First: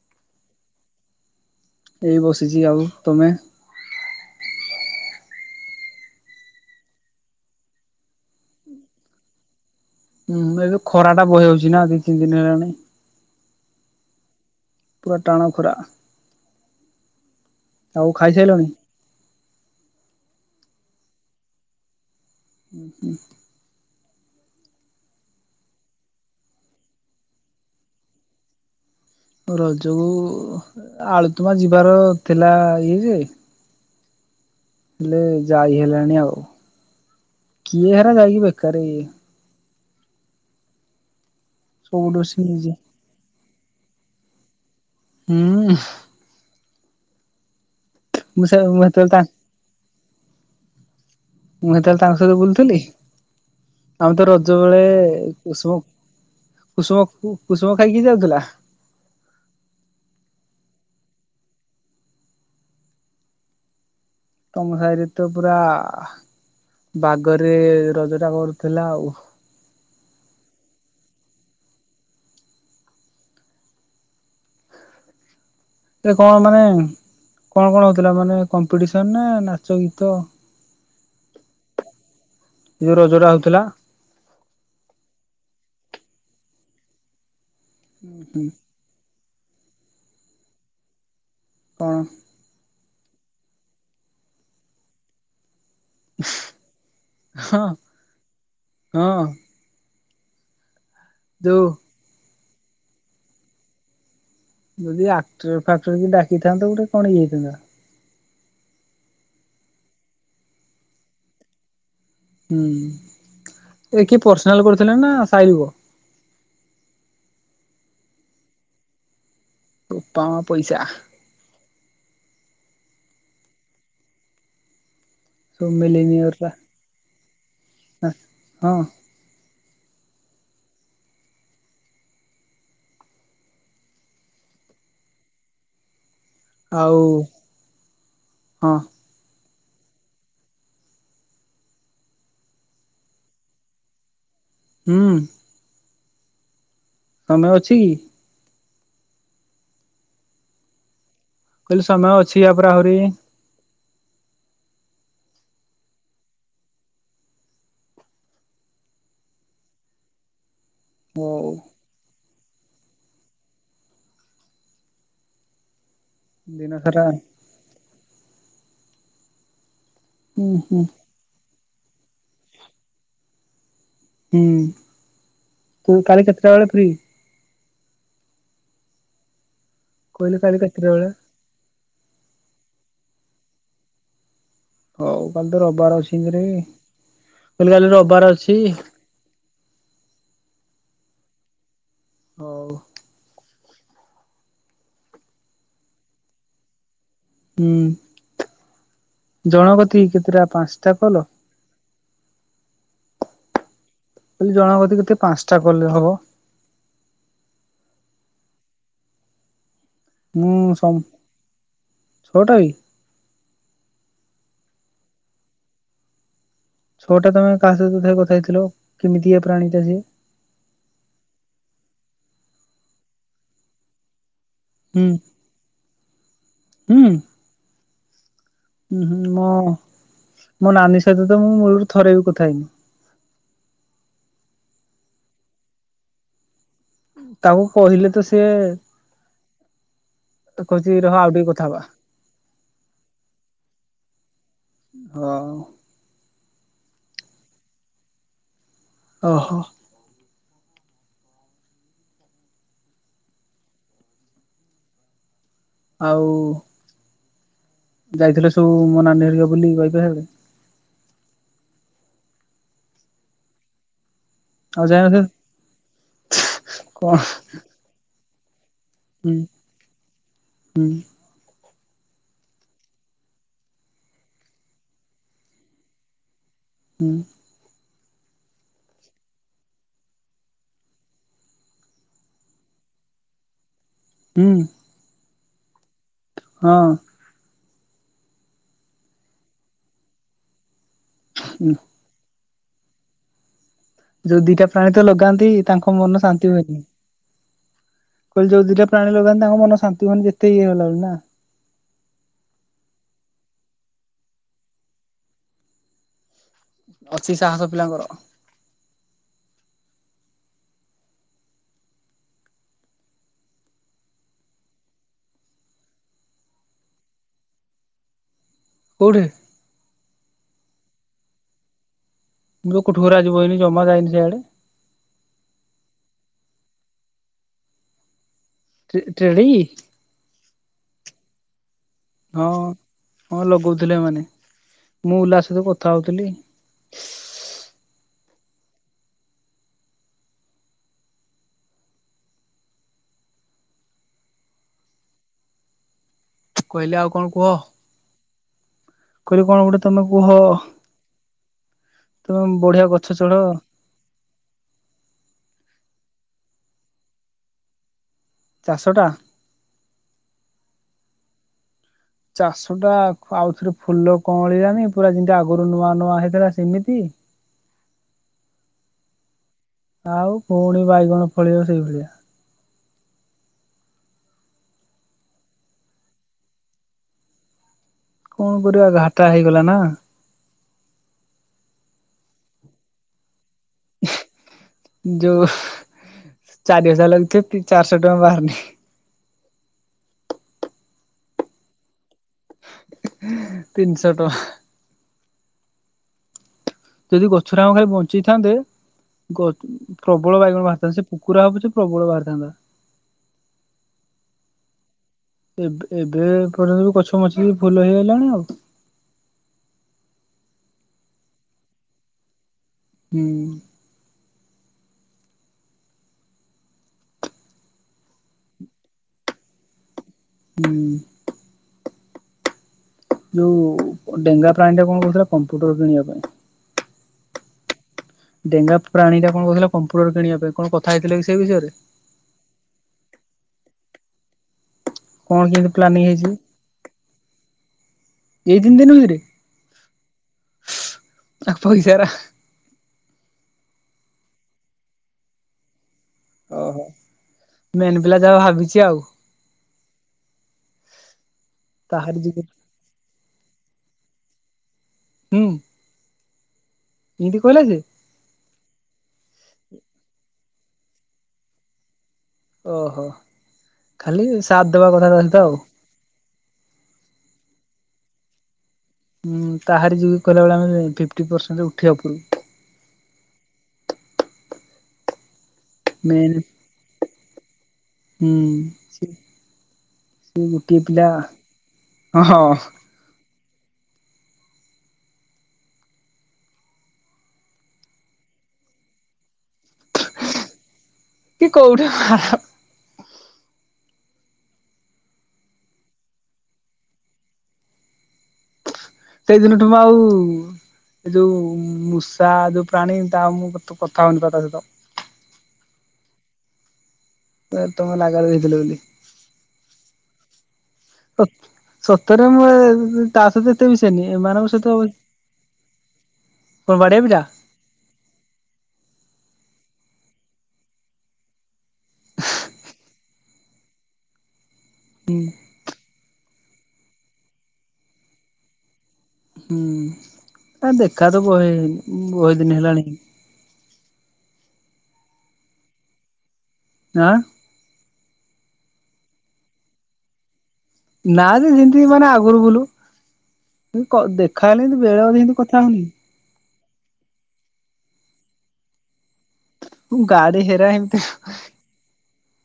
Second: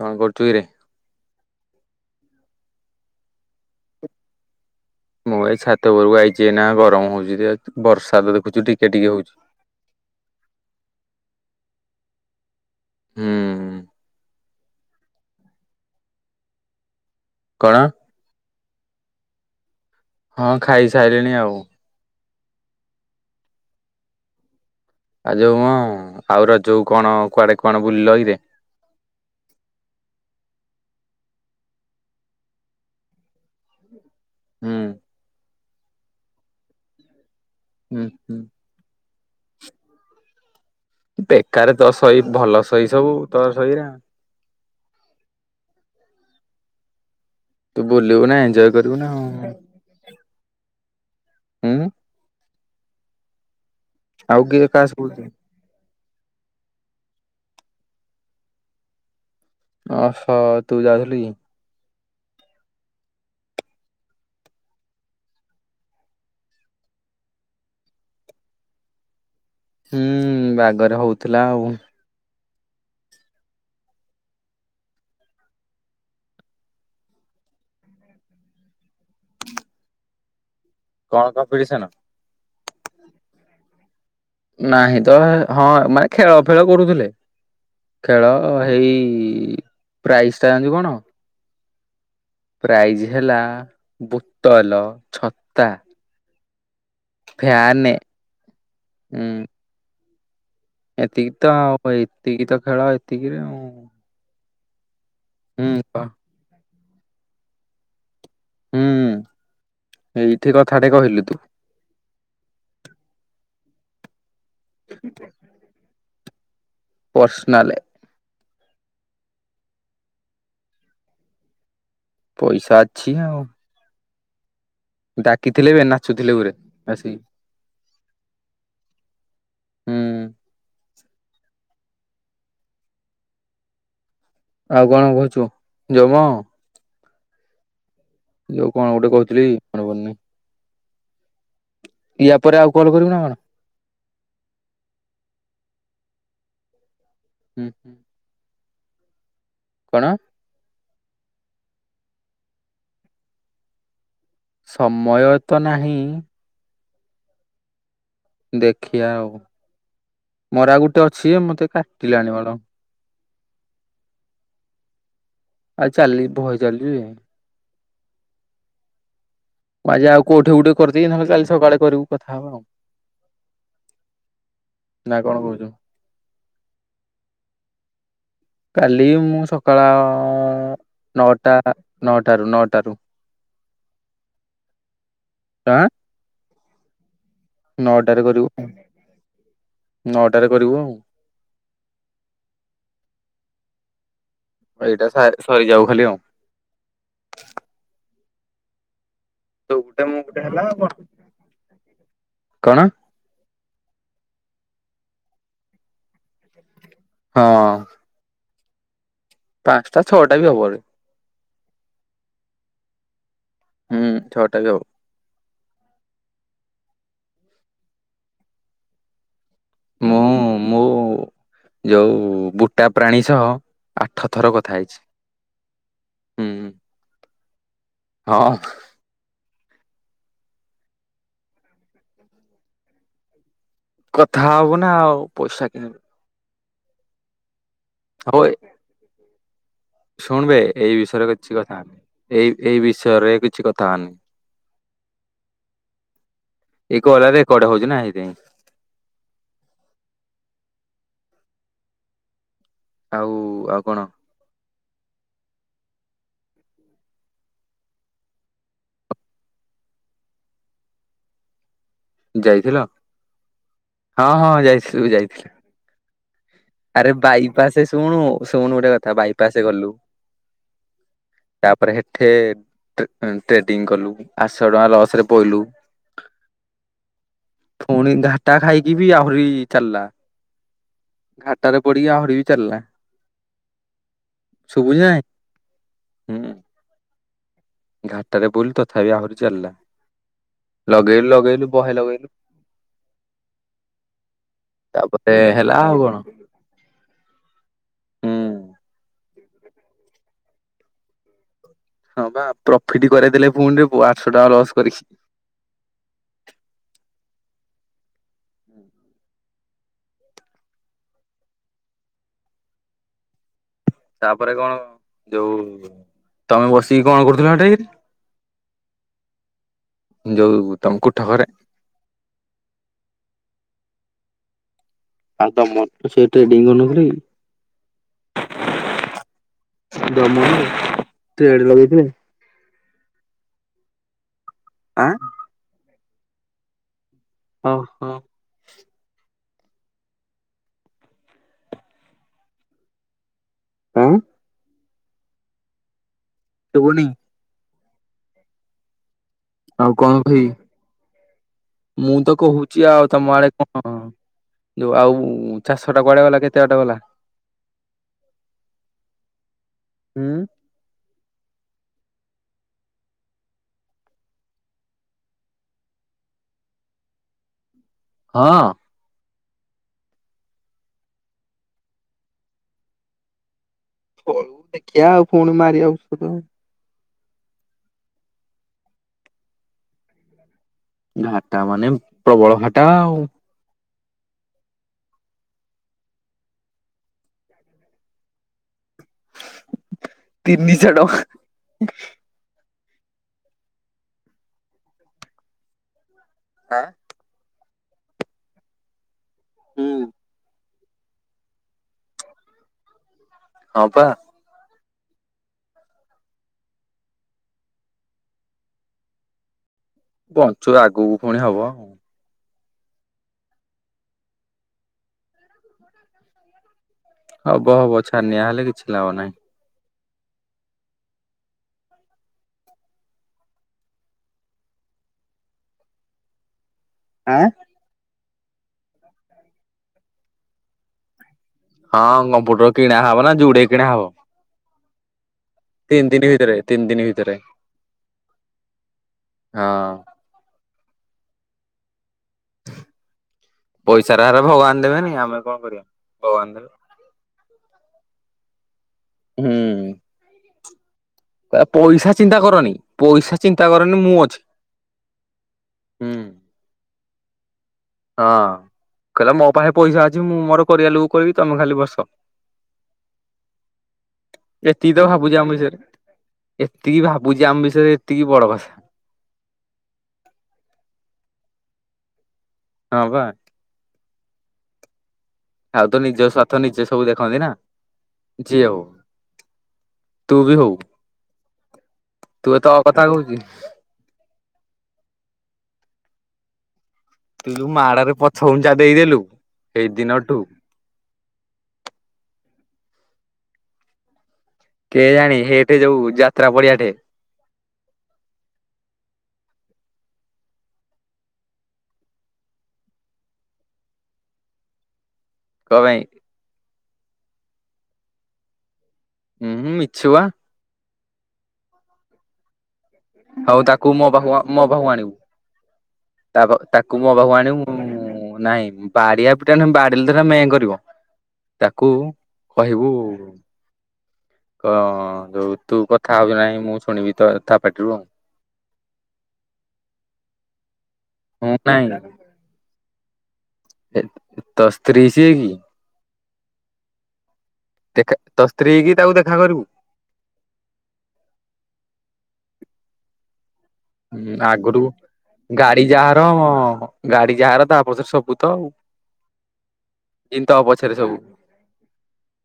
କଣ କରୁଛୁ କିରେ? ଏଇ ବସିଛି। ଆଉ ତମେ? ମୁଁ ଏଇ ଛାତ ଉପରକୁ ଆଇଛି ଏଇନା ଗରମ ହଉଛି ଯେ ବର୍ଷା ତ ଦେଖୁଛୁ ଟିକେ ଟିକେ ହଉଛି। ହୁଁ ଏବେ ଖରା ଟା ବହେ ହଉଚି ନା ଦି ତିନି ଦିନ ହେଲାଣି। ହୁଁ। ପୁରା ଟାଣ ଖରା। କଣ? ଆଉ ଖାଇସାଇଲଣି? ହଁ ଖାଇସାଇଲିଣି ଆଉ। ଉଁ ହୁଁ। ଆଉ ଯୋଉ କଣ ଆଉ ରଜକୁ କଣ କୁଆଡେ କଣ ବୁଲିଲ କିରେ? ରଜକୁ ଏ ଆଳୁତୁମା ଯିବାର ଥିଲା ଇଏ ଯେ। ହୁଁ ହେଲେ ଯାଇ ହେଲାନି ଆଉ କିଏ ହୁଁ ହେରା ହୁଁ ଯାଇକି ବେକାର ଇଏ। ବେକାରେ ତୋ ସବୁଠୁ ଶଇ ସେ ଭଲ ନିଜେ ଶଇ ସବୁ ତୋ ଶଇରେ। ହୁଁ। ତୁ ବୁଲିବୁ ନା ମୁଁ ସେ ଏଞ୍ଜୋୟ ମୁଁ କରିବୁ ନା ହେତେବେଳେ ତା ଆଉ ମୁଁ ହୁଁ। ହେତେବେଳେ ତାଙ୍କ ସହିତ ବୁଲୁଥିଲି ଆମେ ତ ଆଉ ରଜ କିଏ ବେଳେ। କାହା ସ୍କୁଲ କୁସୁମ କୁସୁମ କୁ କୁସୁମ ଖାଇକି ଯାଉଥିଲା। ଅହ ତୁ ଯାଉଥିଲୁ କି? ତମ ସାହିରେ ତ ପୁରା ବାଗରେ ରଜ ଟା କରୁଥିଲା ଆଉ। ହୁଁ ବାଗରେ ହଉଥିଲା ଆଉ। ଏ କଣ ମାନେ। କଣ କଣ ହଉଥିଲା ମାନେ କମ୍ପିଡିସନ ନା ନାଚ ଗୀତ? କଣ କମ୍ପିଡିସନ? ଯୋଉ ରଜରେ ଆଉଥିଲା। ନାହିଁ ତ ହଁ ମାନେ ଖେଳ ଫେଳ କରୁଥିଲେ ଖେଳ ହୁଁ ଏ ହେଇ ପ୍ରାଇସ୍ ଟା ଜାଣିଚୁ କଣ? କଣ? ପ୍ରାଇଜ ହେଲା ବୋତଲ, ଛତା। ହଁ ଫ୍ୟାନେ ହଁ ଉଁ। ଏତିକି ତ ଯୋଉ ଆଉ ଏତିକି ତ ଖେଳ ଏତିକିରେ ଆଉ। ଯଦି ଆକ୍ଟର ହୁଁ ଫାକ୍ଟର କହ କୁ ଡାକିଥାନ୍ତ ଗୋଟେ କଣ ଇଏ ହେଇଥାନ୍ତା। ହୁଁ ଏଇଠି କଥାଟେ କହିଲୁ ତୁ। ହୁଁ ଏ କିଏ ପର୍ସନାଲ କରିଥିଲା ନା ସାଇ ଲୁକ? ପର୍ସନାଲେ। ବୋପା, ମା ପଇସା। ପଇସା ଅଛି ନା ଆଉ। ସବୁ ଡାକିଥିଲେ ବି ନାଚୁଥିଲେ ମିଲିନିୟର ଗୁରେ ଆସିକି। ହଁ ହୁଁ। ଆଉ କଣ କହୁଛୁ? ଯୋଉ ମ। ଆଉ। ଯଉ ହଁ କଣ ଗୋଟେ କହୁଥିଲି ମନେ ପଡୁନି। ୟା ପରେ ଆଉ କଲ୍ କରିବୁ ନା କଣ? ହୁଁ। ସମୟ ହୁଁ ଅଛି କି? କଣ? କହିଲି ସମୟ ଅଛି ଏହାପରେ ଆହୁରି ସମୟ ତ ନାହିଁ। ଦେଖିଆ ଆଉ ମର ଆଉ ଗୋଟେ ଅଛି ଯେ ହଉ ମତେ କାଟିଲାଣି ବାଳ। ଆଉ ଚାଲି ବହେ ଦିନ ଚାଲିବି। ସାରା ମୁଁ ଆଜି ଆଉ ହୁଁ କଉଠି ଗୋଟେ ହୁଁ କରିଦେବି ନହେଲେ କାଲି ସକାଳେ କରିବୁ କଥା ହବା ଆଉ। ହୁଁ, ନା କଣ କହୁଛୁ? ତୁ କାଲି କେତେଟା ବେଳେ ଫ୍ରି? କାଲି ମୁଁ ସକାଳ କହିଲି କାଲି କେତେଟା ବେଳେ ନଅଟା ନଅଟାରୁ ନଅଟାରୁ। ହଉ କାଲି ତ ଆଁ ରବିବାରେ ଅଛି ଏରେ ହଉ କାଲି ନଅଟାରେ ରବିବାରେ କରିବୁ ଅଛି। ନଅଟାରେ କରିବୁ ଆଉ। ହଉ। ଏଇଟା ସାରେ ସରିଯାଉ ଖାଲି ଆଉ। ହୁଁ। ତୁ ଜଣାଙ୍କ ଗୋଟେ କତିକି ମୁଁ ଗୋଟେ କେତେଟା ହେଲା ଆଉ କଣ? ପାଞ୍ଚଟା କଲ? କଣ? କହିଲି ଜଣଙ୍କ କତିକି କେତେ ପାଞ୍ଚଟା କଲେ ହବ? ହଁ। ପାଞ୍ଚଟା ଛ। ମୁଁ ସମ ଛଅଟା ଇ ହୁଁ ଛଅଟା ବି ହବ। ଛଅଟା ତମେ କାହା ସହିତ କଥା ହେଇଥିଲ କେମିତିକା ପ୍ରାଣି ଟା ସିଏ? ମୁଁ ମୁଁ ଯୋଉ ବୁଟା ପ୍ରାଣୀ ସହ ଆଠ ଥର କଥା ହେଇଛି ହୁଁ ହୁଁ। ହୁଁ। ହଁ। ହୁଁ ହୁଁ ମୁଁ ମୋ ନାନୀ ସହିତ ତ ମୁଁ ମୂଳରୁ ଥରେ ବି କଥା ହେଇନି? କଥା ହବୁ ନା ଆଉ ପଇସା କେମିତି ପାଇବୁ। ଉଁ ତାକୁ କହିଲେ ତ ସିଏ? ଶୁଣିବେ ଏଇ କହୁଛି ରହ ବିଷୟରେ ଆଉ ଟିକେ କିଛି କଥା ହବା କଥାହଅନି ଏଇ ଏଇ ବିଷୟରେ କିଛି କଥା ହନି। ହଁ। ଏଇ କଲ୍ ରା ରେକର୍ଡ ହଉଛି ନା ସେଥିପାଇଁ? ଓହୋ। ଆଉ ଆଉ କଣ? ଆଉ। ଯାଇଥିଲେ ସବୁ ମୋ ନାନୀ ହରିକା ବୁଲି [unintelligible] ଯାଇଥିଲ? ହଁ ହଁ ଆଉ ଯାଇ ଯାଇଥିଲୁ ନଥିଲ? ଯାଇଥିଲୁ। ଆରେ କଣ ବାଇପାସେ ଶୁଣୁ ଶୁଣୁ ଗୋଟେ କଥା ହୁଁ ବାଇପାସେ ଗଲୁ ହୁଁ ତାପରେ ହେଠେ ଟେ ଟ୍ରେଡିଙ୍ଗ କଲୁ ଆଠଶ ଟଙ୍କା ଲସରେ ପଇଲୁ। [inaudible] ହୁଁ। ଫୁଣି ଘାଟା ଖାଇକି ବି ଆହୁରି ଚାଲା। ଘାଟାରେ ପଡିକି ଆହୁରି ବି ଚାଲା। ହୁଁ। ଶୁଭୁଛି ନା ନାଇଁ ହୁଁ। ହଁ। ଘାଟରେ ପଇଲୁ ତଥାପି ଆହୁରି ଚାଲା ଲଗେଇଲୁ ଲଗେଇଲୁ ବହେ ଲଗେଇଲୁ ଯୋଉ ଦିଟା ପ୍ରାଣୀ ତ ତାପରେ ଲଗାନ୍ତି ହେଲା ଆଉ ତାଙ୍କ କଣ ମନ ଶାନ୍ତି ହୁଏନି। ହୁଁ କଇଲି ଯଉ ଦିଟା ପ୍ରାଣୀ ଲଗାନ୍ତି ତାଙ୍କ ମନ ଶାନ୍ତି ହୁଏନି ଯେତେ ଇଏ ହେଲା ବୋଲି ନା? ହଁ ପା ପ୍ରଫିଟ କରାଇଦେଲେ ପୁଣି ରେ ପୁଅ ଆଠଶ ଟଙ୍କା ଲସ୍ କରିକି। ଅଛି ସାହସ ପିଲାଙ୍କର। ତାପରେ କଣ ଯୋଉ ତମେ ବସିକି କଣ କରୁଥିଲ ହେଠେଇ। କୋଉଠି? ଯୋଉ ତମ କୋଠ ଘରେ ମୁଁ ତ କୋଠ ଘରେ ଆଜି ବଇନି ଜମା ଯାଇନି ସିଆଡେ। ଆଉ ତମ ସେ ଟେଡିଙ୍ଗ ନୁ [unintelligible] କି କି ଦମନ ଟ୍ରେଡିଙ୍ଗ। ଟ୍ରେଡ ଲଗେଇଥିଲେ? ହଁ ହଁ ଲଗଉଥିଲେ ଏମାନେ ଆଁ ମୁଁ ଓଲା ସହିତ କଥା ହଉଥିଲି। ଓହୋ। ଉଁ। କଇଲେ ଶୁଭୁନି? ଆଉ କଣ କୁହ? କହିଲ କଣ ଗୋଟେ ଆଉ ତମେ କୁହ କହିବି ତମେ ବଢିଆ ଗଛ ଚଢ। ହଁ ଯୋଉ ଆଉ ଚାଷ ଟା କୁଆଡେ ଗଲା କେତେ ବାଟ ଗଲା? ଚାଷଟା। ହୁଁ। ଚାଷଟା ଆଉଥରେ ଫୁଲ କଁଳିଲାନି ପୁରା ଯେମିତି ଆଗରୁ ନୂଆ ନୂଆ ହେଇଥିଲା ସେମିତି। ହଁ। ଆଉ ପୁଣି ବାଇଗଣ ଫଳିବ ସେଇ ଭଳିଆ। ଓ ଦେଖିବା ଆଉ ପୁଣି ମାରିବା ଔଷଧ। କଣ କରିବା ଘାଟା ହେଇଗଲା ନା। ଘାଟା ମାନେ ପ୍ରବଳ ଘାଟା ଆଉ। ଯୋଉ ଚାରି ହଜାର ଲାଗେ଼ଇ ଥିବେ ଚାରିଶହ ଟଙ୍କା ବାହାରୁନି। ତିନିଶ ଟଙ୍କା। ହି ହେ ତିନିଶ ଟଙ୍କା। ଆଁ। ଯଦି ଗଛର ଆମେ ଖାଲି ବଞ୍ଚେଇଥାନ୍ତେ ଗ ହୁଁ। ପ୍ରବଳ ବାଇଗଣ ବାହାରିଥାନ୍ତେ ସେ କୁକୁରା ହଉ ପଛେ ପ୍ରବଳ ବାହାରିଥାନ୍ତା। ହଁ ପା। ଏ ଏବେ ପର୍ଯ୍ୟନ୍ତ ଗଛ ବଞ୍ଚିକି ଫୁଲ ହେଇଗଲାଣି ଆଉ। ବଞ୍ଚୁ ଆଗକୁ ପୁଣି ହବ। ହୁଁ। [inaudible] ହବ ହବ ଛାନିିଆ ହେଲେ କିଛି ଲାଭ ନାଇ। ହୁଁ। ଯୋଉ ଡେଙ୍ଗା ପ୍ରାଣୀ ଟା କଣ କହୁଥିଲା କମ୍ପ୍ୟୁଟର କିଣିବା ପାଇଁ। ଆଁ। ଡେଙ୍ଗା ପ୍ରାଣୀ ଟା କଣ କହୁଥିଲା କମ୍ପୁଟର କିଣିବା ପାଇଁ କଣ କଥା ହେଇଥିଲ କି ସେ ବିଷୟରେ। ହଁ କମ୍ପ୍ୟୁଟର କିଣା ହବ ନା ଯୁଡେ କିଣା ହବ। କଣ କେମତି ପ୍ଲାନିଂ ତିନି ଦିନ ହେଇଛି ଭିତରେ ତିନି ଦିନ ଭିତରେ ଏଇ ତିନି ଦିନରେ। ହଁ ଆ ପଇସାର ପଇସାରା ହେରା ଭଗବାନ ଦେବେନି ଆମେ କଣ କରିବା। ଭଗବାନ ଦେବେ। ଓହୋ ମେନ୍ ପିଲା ଯାହା ଭାବିଛି ଆଉ। ହୁଁ। ପଇସା ତାହାରି ଯ ଚିନ୍ତା କରନି ପଇସା ଚିନ୍ତା କରନି ମୁଁ ଅଛି। ହୁଁ। ହୁଁ। ଏମିତି କହିଲା ଯେ ହଁ କହିଲା ମୋ ପାଖେ ପଇସା ଅଛି ମୁଁ ମୋର କରିଆ ଲୋକ କରିବି ତମେ ଖାଲି ବସ। ଓ ହୋ ଖାଲି ସାଥଦେବା ଏତିକି ତ କଥା ତା ଭାବୁଛି ସହିତ। ଆମ ବିଷୟରେ। ଏତିକି ଭାବୁଛି ଆମ ବିଷୟରେ ଏତିକି ବଡ କଥା। ଉଁ, ତାହାରି ଯୋଗୁ କହଲା ଭଳିଆ ଆମେ ଫିଫ୍ଟି ପରସେଣ୍ଟ ଉଠିବା ଉପରକୁ। ହଁ, ବା। ଆଉ ତ ନିଜ ମେନ୍ ସ୍ୱାର୍ଥ ନିଜେ ସବୁ ଦେଖନ୍ତି ନା ହୁଁ ଯିଏ ହଉ। ସେ ତୁ ସେ ବି ହଉ ଗୋଟିଏ ପିଲା ହଁ, ହଁ। ତୁ ଏ ତ କଥା କହୁଛି। ତୁୁ ଯୋଉ ମାଡରେ ପଛଘୁଞ୍ଚା ଦେଇଦେଲୁ ସେଇ ଦିନ ଠୁ କି କୋଉଠା ହା, ହା। କେଜାଣି ହେଠି ଯୋଉ ଯାତ୍ରା ପଡିଆ ଠେ। ସେଇଦିନଠୁ ମୁଁ ଆଉ। ଏ ଯୋଉ ମୂଷା ଯୋଉ ପ୍ରାଣୀ ତା ମୁଁ କଥା ହଉନି ତା ତା ସହିତ କଣ ପାଇ। ତମ ନାଗରେ ଦେଇଥିଲେ ବୋଲି। ହୁଁ ଉ ମିଛୁଆ। ଓଃ, ସତରେ ମୁଁ ଏ ହଉ ତାକୁ ମୋ ପାଖକୁ, ମୋ ପାଖକୁ, ଆଣିବୁ କଣ ବାଡିଆ ତାକୁ ମୋ ପିଟା? ପାଖକୁ ଆଣିବୁ। ହୁଁ, ନାଇଁ ବାଡିଆ ପିଟା ନୁହେଁ ବାଡେଇଲେ ତ ହେଇଟା ମେଁ କରିବ। ତାକୁ କହିବୁ ଅ ଅ ହୁଁ ଯୋଉ ତୁ କଥା ହଉଛିୁ ନାହିଁ ମୁଁ ଶୁଣିବି ତ ତା ପାର୍ଟିରୁ ଆଉ ହୁଁ, ଦେଖା ତ ହଁ ବୋହେ ନାଇଁ ବୋହେ ଦିନ ହେଲାଣି। ଏ ତୋ ସ୍ତ୍ରୀ ସିଏ କି? ଆଁ? ଦେଖା ତୋ ସ୍ତ୍ରୀ କି ତାକୁ ଦେଖା କରିବୁ? ନା ଯେ ଯିମିତି ମାନେ ଆଗରୁ ବୁଲୁ ତୁ କ ଦେଖା ହେଲେ ବେଳେ ବେଳେ ସେମତି କଥା ହଉନି। ହଁ, ହଁ ହଁ ଗାଡି ଯାହାର ତା ପଛରେ ସବୁ ତ ମୁଁ ଗାଡି କିନ୍ତି ତ ହେରା ଏମିତି ପଛରେ ସବୁ।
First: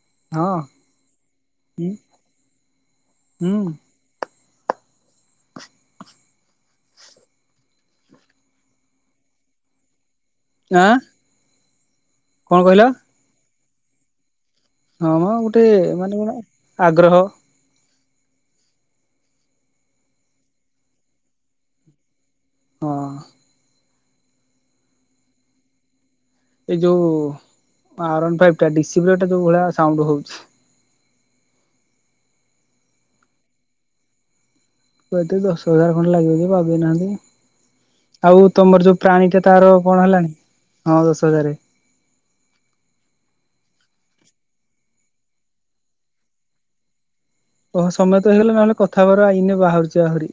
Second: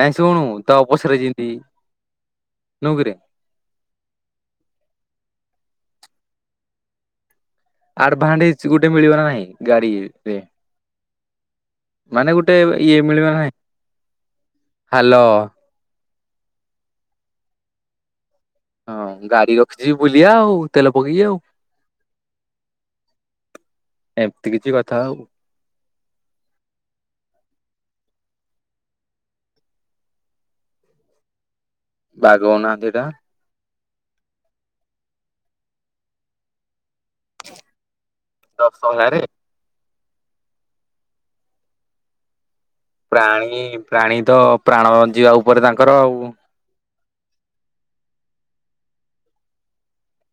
ନାଇଁ ଶୁଣୁ ହଁ ତୋ ପଛରେ ଯେମିତି ହୁଁ ନୁହେଁ କିରେ। ହୁଁ। ଆଡଭାଣ୍ଟଚ୍ ଗୋଟେ ମିଳିବ ନା ନାହିଁ ଗାଡି ରେ। ଆଁ? ମାନେ ଗୋଟେ କଣ କହିଲ? ଇଏ ମିଳିବ ନା ନାଇ। ହଁମ ଗୁଟେ ମାନେ ଗୋଟେ ଆଗ୍ରହ। ହଁ, ଗାଡି ରଖିଛି ବୁଲିବା ଆଉ ତେଲ ପକେଇକି ଆଉ। ହଁ। ଏମିତି କିଛି କଥା ଆଉ। ଏଇ ଯୋଉ ଆର୍ ୱାନ ଫାଇପି ଟା ଡି ସି ଫିୟର ଟା ଯୋଉ ଭଳିଆ ଶାଉଁଣ୍ଡୁ ହଉଛି। ବାଗ ଉନା ହନ୍ତି ହେଇଟା। କୁ ଏତେ ଦଶ ହଜାର ଖଣ୍ଡ ଲାଗିବ ବାଗେଇ ନାହାନ୍ତି ଆଉ ତମର ଯୋଉ ଦଶହରାରେ ପ୍ରାଣୀଟା ତାର କଣ ହେଲାଣି ହଁ ଦଶ ହଜାରେ। ପ୍ରାଣୀ ପ୍ରାଣୀ ତ ପ୍ରାଣ ଯିବା ଉପରେ ତାଙ୍କର ଆଉ। ଓହୋ ସମୟ ତ ହେଇଗଲା ନହେଲେ କଥା ହବାର ଏଇନେ ବାହାରୁଛି ଆହୁରି।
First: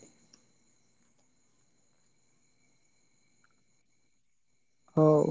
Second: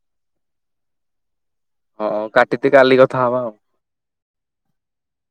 ହଁ କାଟିିଦେ କାଲି କଥା ହବା ଆଉ। ହଉ।